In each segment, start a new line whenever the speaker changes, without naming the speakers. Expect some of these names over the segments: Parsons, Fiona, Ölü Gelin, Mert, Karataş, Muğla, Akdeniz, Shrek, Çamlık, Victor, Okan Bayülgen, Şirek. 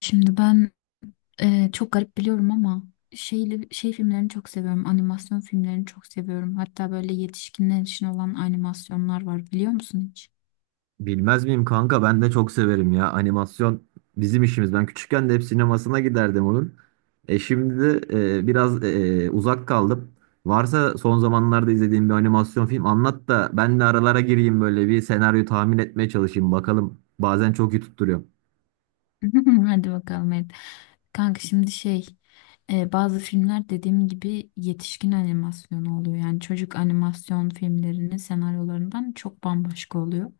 Şimdi ben çok garip biliyorum ama şey filmlerini çok seviyorum. Animasyon filmlerini çok seviyorum. Hatta böyle yetişkinler için olan animasyonlar var, biliyor musun hiç?
Bilmez miyim kanka, ben de çok severim ya, animasyon bizim işimiz. Ben küçükken de hep sinemasına giderdim onun. E şimdi de biraz uzak kaldım. Varsa son zamanlarda izlediğim bir animasyon film anlat da ben de aralara gireyim, böyle bir senaryo tahmin etmeye çalışayım bakalım. Bazen çok iyi tutturuyor.
Hadi bakalım, evet. Kanka şimdi bazı filmler, dediğim gibi, yetişkin animasyonu oluyor. Yani çocuk animasyon filmlerinin senaryolarından çok bambaşka oluyor.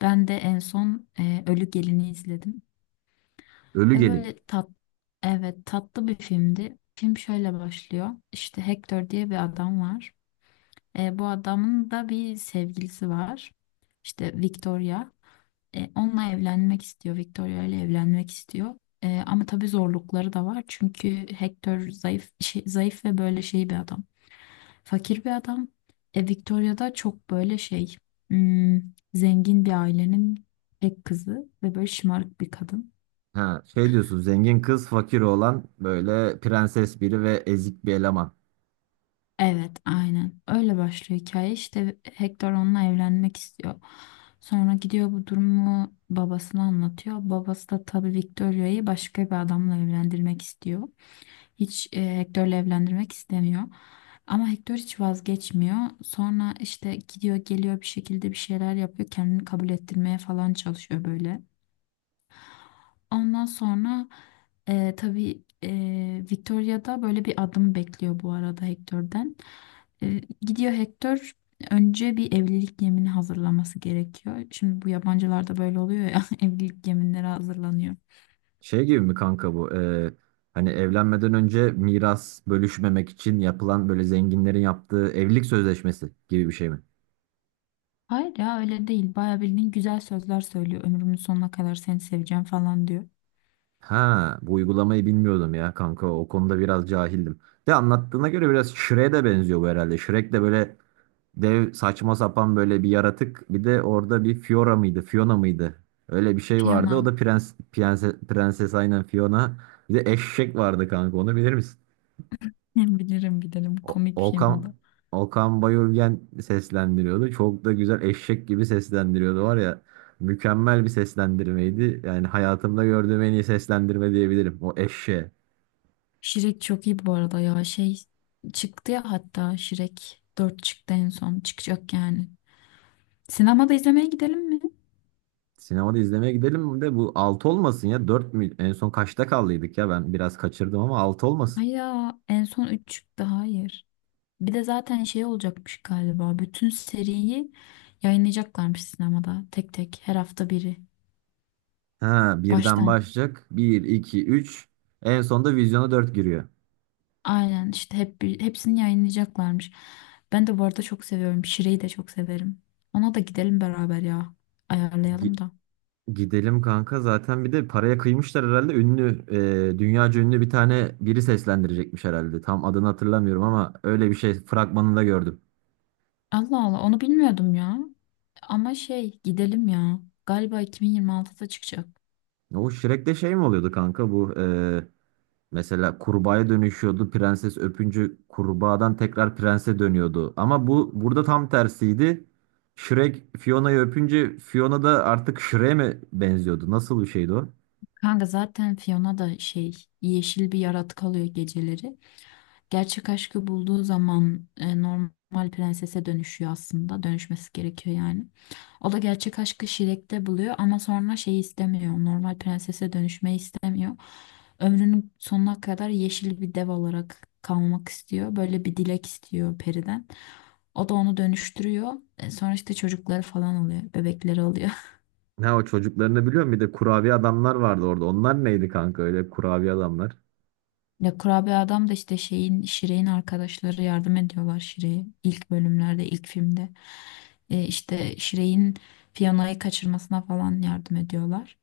Ben de en son Ölü Gelin'i izledim.
Ölü
Ya
Gelin.
böyle evet, tatlı bir filmdi. Film şöyle başlıyor. İşte Hector diye bir adam var. Bu adamın da bir sevgilisi var. İşte Victoria. Onunla evlenmek istiyor. Victoria ile evlenmek istiyor. Ama tabii zorlukları da var. Çünkü Hector zayıf zayıf ve böyle şey bir adam. Fakir bir adam. Victoria da çok böyle hmm, zengin bir ailenin tek kızı ve böyle şımarık bir kadın.
Ha, şey diyorsun, zengin kız fakir oğlan, böyle prenses biri ve ezik bir eleman.
Evet, aynen. Öyle başlıyor hikaye. İşte Hector onunla evlenmek istiyor. Sonra gidiyor, bu durumu babasına anlatıyor. Babası da tabii Victoria'yı başka bir adamla evlendirmek istiyor. Hiç Hector'la evlendirmek istemiyor. Ama Hector hiç vazgeçmiyor. Sonra işte gidiyor geliyor, bir şekilde bir şeyler yapıyor. Kendini kabul ettirmeye falan çalışıyor böyle. Ondan sonra tabii Victoria da böyle bir adım bekliyor bu arada Hector'den. Gidiyor Hector, önce bir evlilik yemini hazırlaması gerekiyor. Şimdi bu yabancılarda böyle oluyor ya, evlilik yeminleri hazırlanıyor.
Şey gibi mi kanka bu? Hani evlenmeden önce miras bölüşmemek için yapılan, böyle zenginlerin yaptığı evlilik sözleşmesi gibi bir şey mi?
Hayır ya, öyle değil. Bayağı bildiğin güzel sözler söylüyor. Ömrümün sonuna kadar seni seveceğim falan diyor.
Ha, bu uygulamayı bilmiyordum ya kanka. O konuda biraz cahildim. De anlattığına göre biraz Shrek'e de benziyor bu herhalde. Shrek de böyle dev, saçma sapan, böyle bir yaratık. Bir de orada bir Fiora mıydı? Fiona mıydı? Öyle bir şey vardı. O
Fiona.
da prenses, aynen Fiona. Bir de eşek vardı kanka. Onu bilir misin?
Bilirim, bilirim.
O-
Komik bir film o
Okan
da.
Okan Bayülgen seslendiriyordu. Çok da güzel eşek gibi seslendiriyordu var ya. Mükemmel bir seslendirmeydi. Yani hayatımda gördüğüm en iyi seslendirme diyebilirim, o eşeğe.
Şirek çok iyi bu arada ya. Çıktı ya, hatta Şirek 4 çıktı en son. Çıkacak yani. Sinemada izlemeye gidelim mi?
Sinemada izlemeye gidelim de bu 6 olmasın ya. Dört mü? En son kaçta kaldıydık ya? Ben biraz kaçırdım ama 6 olmasın.
Ay ya, en son 3 çıktı, hayır. Bir de zaten şey olacakmış galiba. Bütün seriyi yayınlayacaklarmış sinemada. Tek tek, her hafta biri.
Ha, birden
Baştan.
başlayacak. Bir, iki, üç. En sonunda vizyona 4 giriyor.
Aynen işte, hep hepsini yayınlayacaklarmış. Ben de bu arada çok seviyorum. Şire'yi de çok severim. Ona da gidelim beraber ya. Ayarlayalım da.
Gidelim kanka, zaten bir de paraya kıymışlar herhalde, ünlü dünyaca ünlü bir tane biri seslendirecekmiş herhalde, tam adını hatırlamıyorum ama öyle bir şey fragmanında gördüm.
Allah Allah, onu bilmiyordum ya. Ama şey, gidelim ya. Galiba 2026'da çıkacak.
O Shrek'te şey mi oluyordu kanka bu, mesela kurbağaya dönüşüyordu prenses, öpüncü kurbağadan tekrar prense dönüyordu, ama bu burada tam tersiydi. Shrek Fiona'yı öpünce Fiona da artık Shrek'e mi benziyordu, nasıl bir şeydi o?
Kanka zaten Fiona da yeşil bir yaratık alıyor geceleri. Gerçek aşkı bulduğu zaman normal prensese dönüşüyor aslında. Dönüşmesi gerekiyor yani. O da gerçek aşkı Şirek'te buluyor, ama sonra şeyi istemiyor. Normal prensese dönüşmeyi istemiyor. Ömrünün sonuna kadar yeşil bir dev olarak kalmak istiyor. Böyle bir dilek istiyor periden. O da onu dönüştürüyor. Sonra işte çocukları falan oluyor. Bebekleri oluyor.
Ne o, çocuklarını biliyorum. Bir de kurabiye adamlar vardı orada. Onlar neydi kanka öyle, kurabiye adamlar?
Ya kurabiye adam da işte Şire'in arkadaşları yardım ediyorlar Şire'ye, ilk bölümlerde, ilk filmde işte Şire'in Fiona'yı kaçırmasına falan yardım ediyorlar.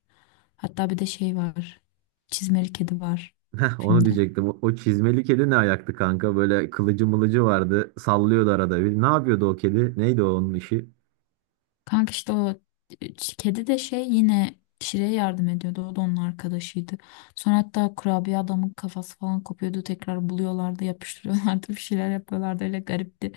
Hatta bir de şey var çizmeli kedi var
Heh, onu
filmde.
diyecektim. O çizmeli kedi ne ayaktı kanka? Böyle kılıcı mılıcı vardı. Sallıyordu arada. Bir, ne yapıyordu o kedi? Neydi o, onun işi?
Kanka işte o e, kedi de yine Şire'ye yardım ediyordu, o da onun arkadaşıydı. Sonra hatta kurabiye adamın kafası falan kopuyordu, tekrar buluyorlardı, yapıştırıyorlardı, bir şeyler yapıyorlardı, öyle garipti.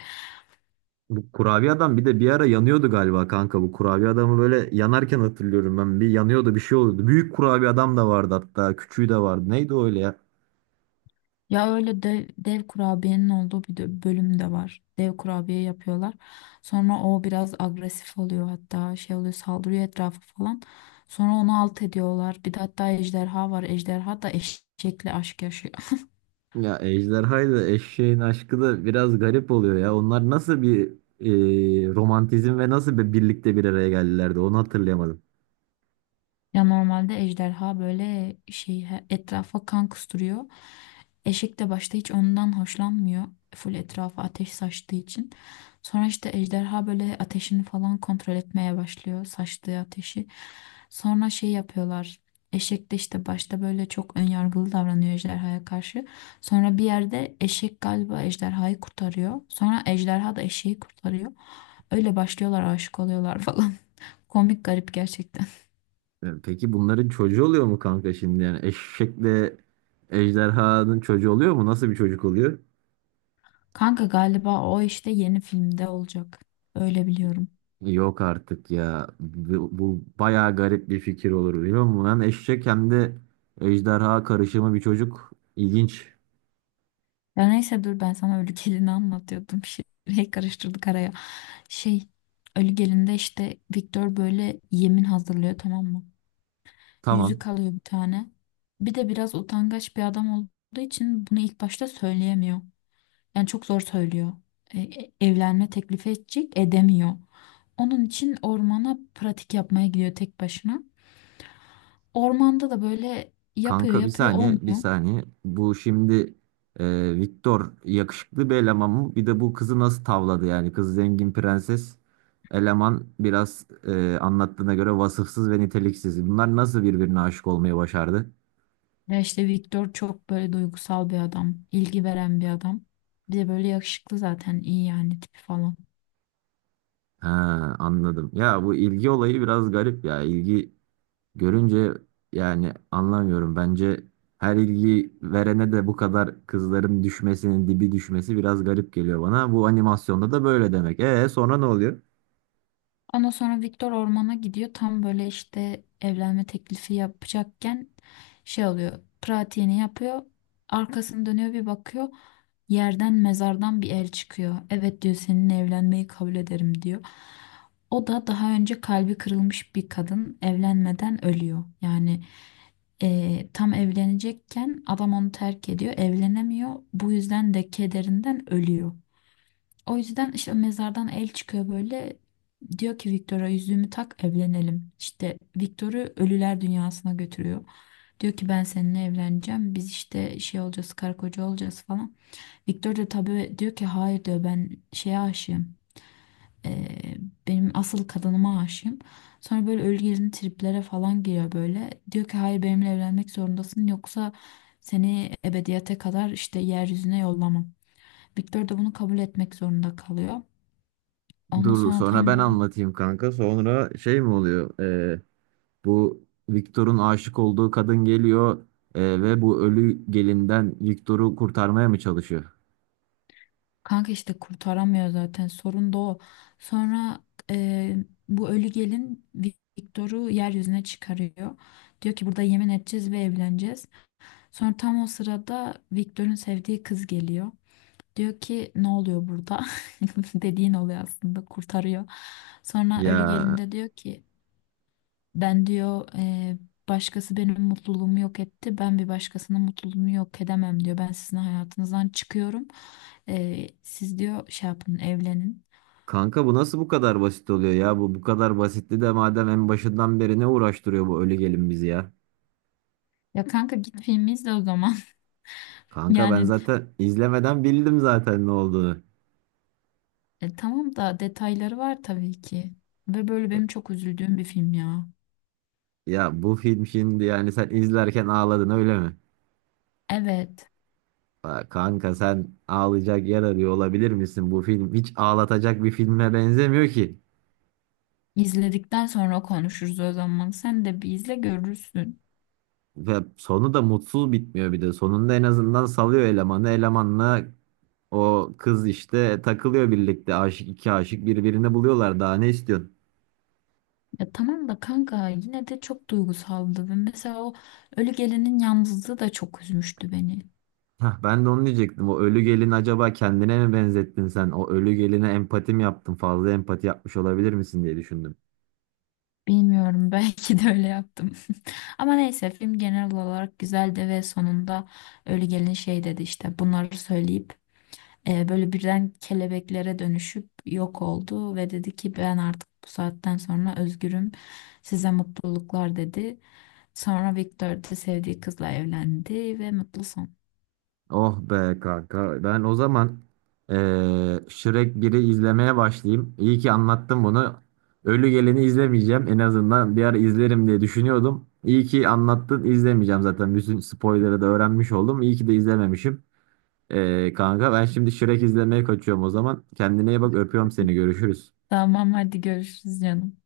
Bu kurabiye adam bir de bir ara yanıyordu galiba kanka. Bu kurabiye adamı böyle yanarken hatırlıyorum ben. Bir yanıyordu, bir şey oluyordu. Büyük kurabiye adam da vardı hatta. Küçüğü de vardı. Neydi o öyle ya?
Ya öyle dev, dev kurabiyenin olduğu bir de bölüm de var. Dev kurabiye yapıyorlar. Sonra o biraz agresif oluyor, hatta şey oluyor, saldırıyor etrafı falan. Sonra onu alt ediyorlar. Bir de hatta ejderha var. Ejderha da eşekle aşk yaşıyor.
Ya ejderhaydı. Eşeğin aşkı da biraz garip oluyor ya. Onlar nasıl bir romantizm ve nasıl bir birlikte, bir araya geldilerdi, onu hatırlayamadım.
Ya normalde ejderha böyle etrafa kan kusturuyor. Eşek de başta hiç ondan hoşlanmıyor. Full etrafa ateş saçtığı için. Sonra işte ejderha böyle ateşini falan kontrol etmeye başlıyor. Saçtığı ateşi. Sonra şey yapıyorlar. Eşek de işte başta böyle çok önyargılı davranıyor ejderhaya karşı. Sonra bir yerde eşek galiba ejderhayı kurtarıyor. Sonra ejderha da eşeği kurtarıyor. Öyle başlıyorlar, aşık oluyorlar falan. Komik, garip gerçekten.
E, peki bunların çocuğu oluyor mu kanka şimdi? Yani eşekle ejderhanın çocuğu oluyor mu? Nasıl bir çocuk oluyor?
Kanka galiba o işte yeni filmde olacak. Öyle biliyorum.
Yok artık ya. Bu bayağı garip bir fikir olur, biliyor musun? Hem eşek hem de ejderha karışımı bir çocuk. İlginç.
Ya neyse, dur ben sana Ölü Gelin'i anlatıyordum. Karıştırdık araya. Şey Ölü Gelin'de işte Victor böyle yemin hazırlıyor, tamam mı?
Tamam.
Yüzük alıyor bir tane. Bir de biraz utangaç bir adam olduğu için bunu ilk başta söyleyemiyor. Yani çok zor söylüyor. Evlenme teklifi edecek, edemiyor. Onun için ormana pratik yapmaya gidiyor tek başına. Ormanda da böyle yapıyor
Kanka bir
yapıyor,
saniye, bir
olmuyor.
saniye. Bu şimdi Victor yakışıklı bir eleman mı? Bir de bu kızı nasıl tavladı yani? Kız zengin prenses. Eleman biraz anlattığına göre vasıfsız ve niteliksiz. Bunlar nasıl birbirine aşık olmayı başardı?
Ya işte Victor çok böyle duygusal bir adam, ilgi veren bir adam. Bir de böyle yakışıklı, zaten iyi yani tipi falan.
Ha, anladım. Ya bu ilgi olayı biraz garip ya. İlgi görünce, yani anlamıyorum. Bence her ilgi verene de bu kadar kızların düşmesinin, dibi düşmesi biraz garip geliyor bana. Bu animasyonda da böyle demek. E sonra ne oluyor?
Ondan sonra Victor ormana gidiyor. Tam böyle işte evlenme teklifi yapacakken şey oluyor. Pratiğini yapıyor. Arkasını dönüyor, bir bakıyor. Yerden, mezardan bir el çıkıyor. Evet diyor, seninle evlenmeyi kabul ederim diyor. O da daha önce kalbi kırılmış bir kadın, evlenmeden ölüyor. Yani tam evlenecekken adam onu terk ediyor, evlenemiyor. Bu yüzden de kederinden ölüyor. O yüzden işte mezardan el çıkıyor böyle. Diyor ki Victor'a, yüzüğümü tak, evlenelim. İşte Victor'u ölüler dünyasına götürüyor. Diyor ki ben seninle evleneceğim. Biz işte şey olacağız, karı koca olacağız falan. Victor da tabii diyor ki hayır, diyor, ben şeye aşığım. Ee, Benim asıl kadınıma aşığım. Sonra böyle ölü gezgin triplere falan giriyor böyle. Diyor ki hayır, benimle evlenmek zorundasın, yoksa seni ebediyete kadar işte yeryüzüne yollamam. Victor da bunu kabul etmek zorunda kalıyor. Ondan
Dur
sonra
sonra
tam
ben
böyle.
anlatayım kanka. Sonra şey mi oluyor? Bu Victor'un aşık olduğu kadın geliyor ve bu ölü gelinden Victor'u kurtarmaya mı çalışıyor?
Kanka işte kurtaramıyor, zaten sorun da o. Sonra e, bu ölü gelin Victor'u yeryüzüne çıkarıyor. Diyor ki burada yemin edeceğiz ve evleneceğiz. Sonra tam o sırada Victor'un sevdiği kız geliyor. Diyor ki ne oluyor burada? Dediğin oluyor aslında, kurtarıyor. Sonra ölü
Ya
gelin de diyor ki ben, diyor, başkası benim mutluluğumu yok etti. Ben bir başkasının mutluluğunu yok edemem," diyor. Ben sizin hayatınızdan çıkıyorum. Siz diyor, şey yapın, evlenin.
kanka, bu nasıl bu kadar basit oluyor ya? Bu kadar basitti de madem, en başından beri ne uğraştırıyor bu ölü gelin bizi ya?
Ya kanka, git filmi izle o zaman.
Kanka ben
Yani
zaten izlemeden bildim zaten ne olduğunu.
tamam da detayları var tabii ki. Ve böyle benim çok üzüldüğüm bir film ya.
Ya bu film şimdi, yani sen izlerken ağladın öyle mi?
Evet.
Aa, kanka sen ağlayacak yer arıyor olabilir misin? Bu film hiç ağlatacak bir filme benzemiyor ki.
izledikten sonra konuşuruz o zaman. Sen de bir izle, görürsün.
Ve sonu da mutsuz bitmiyor bir de. Sonunda en azından salıyor elemanı. Elemanla o kız işte takılıyor birlikte. Aşık iki aşık birbirini buluyorlar. Daha ne istiyorsun?
Ya tamam da kanka, yine de çok duygusaldı ve mesela o ölü gelinin yalnızlığı da çok üzmüştü beni.
Hah, ben de onu diyecektim. O ölü gelin, acaba kendine mi benzettin sen? O ölü geline empati mi yaptın? Fazla empati yapmış olabilir misin diye düşündüm.
Bilmiyorum, belki de öyle yaptım. Ama neyse, film genel olarak güzeldi ve sonunda ölü gelin şey dedi, işte bunları söyleyip böyle birden kelebeklere dönüşüp yok oldu ve dedi ki ben artık bu saatten sonra özgürüm, size mutluluklar, dedi. Sonra Victor de sevdiği kızla evlendi ve mutlu son.
Oh be kanka. Ben o zaman Shrek 1'i izlemeye başlayayım. İyi ki anlattım bunu. Ölü Gelen'i izlemeyeceğim. En azından bir ara izlerim diye düşünüyordum. İyi ki anlattın. İzlemeyeceğim zaten. Bütün spoiler'ı da öğrenmiş oldum. İyi ki de izlememişim. Kanka ben şimdi Shrek izlemeye kaçıyorum o zaman. Kendine iyi bak. Öpüyorum seni. Görüşürüz.
Tamam, hadi görüşürüz canım.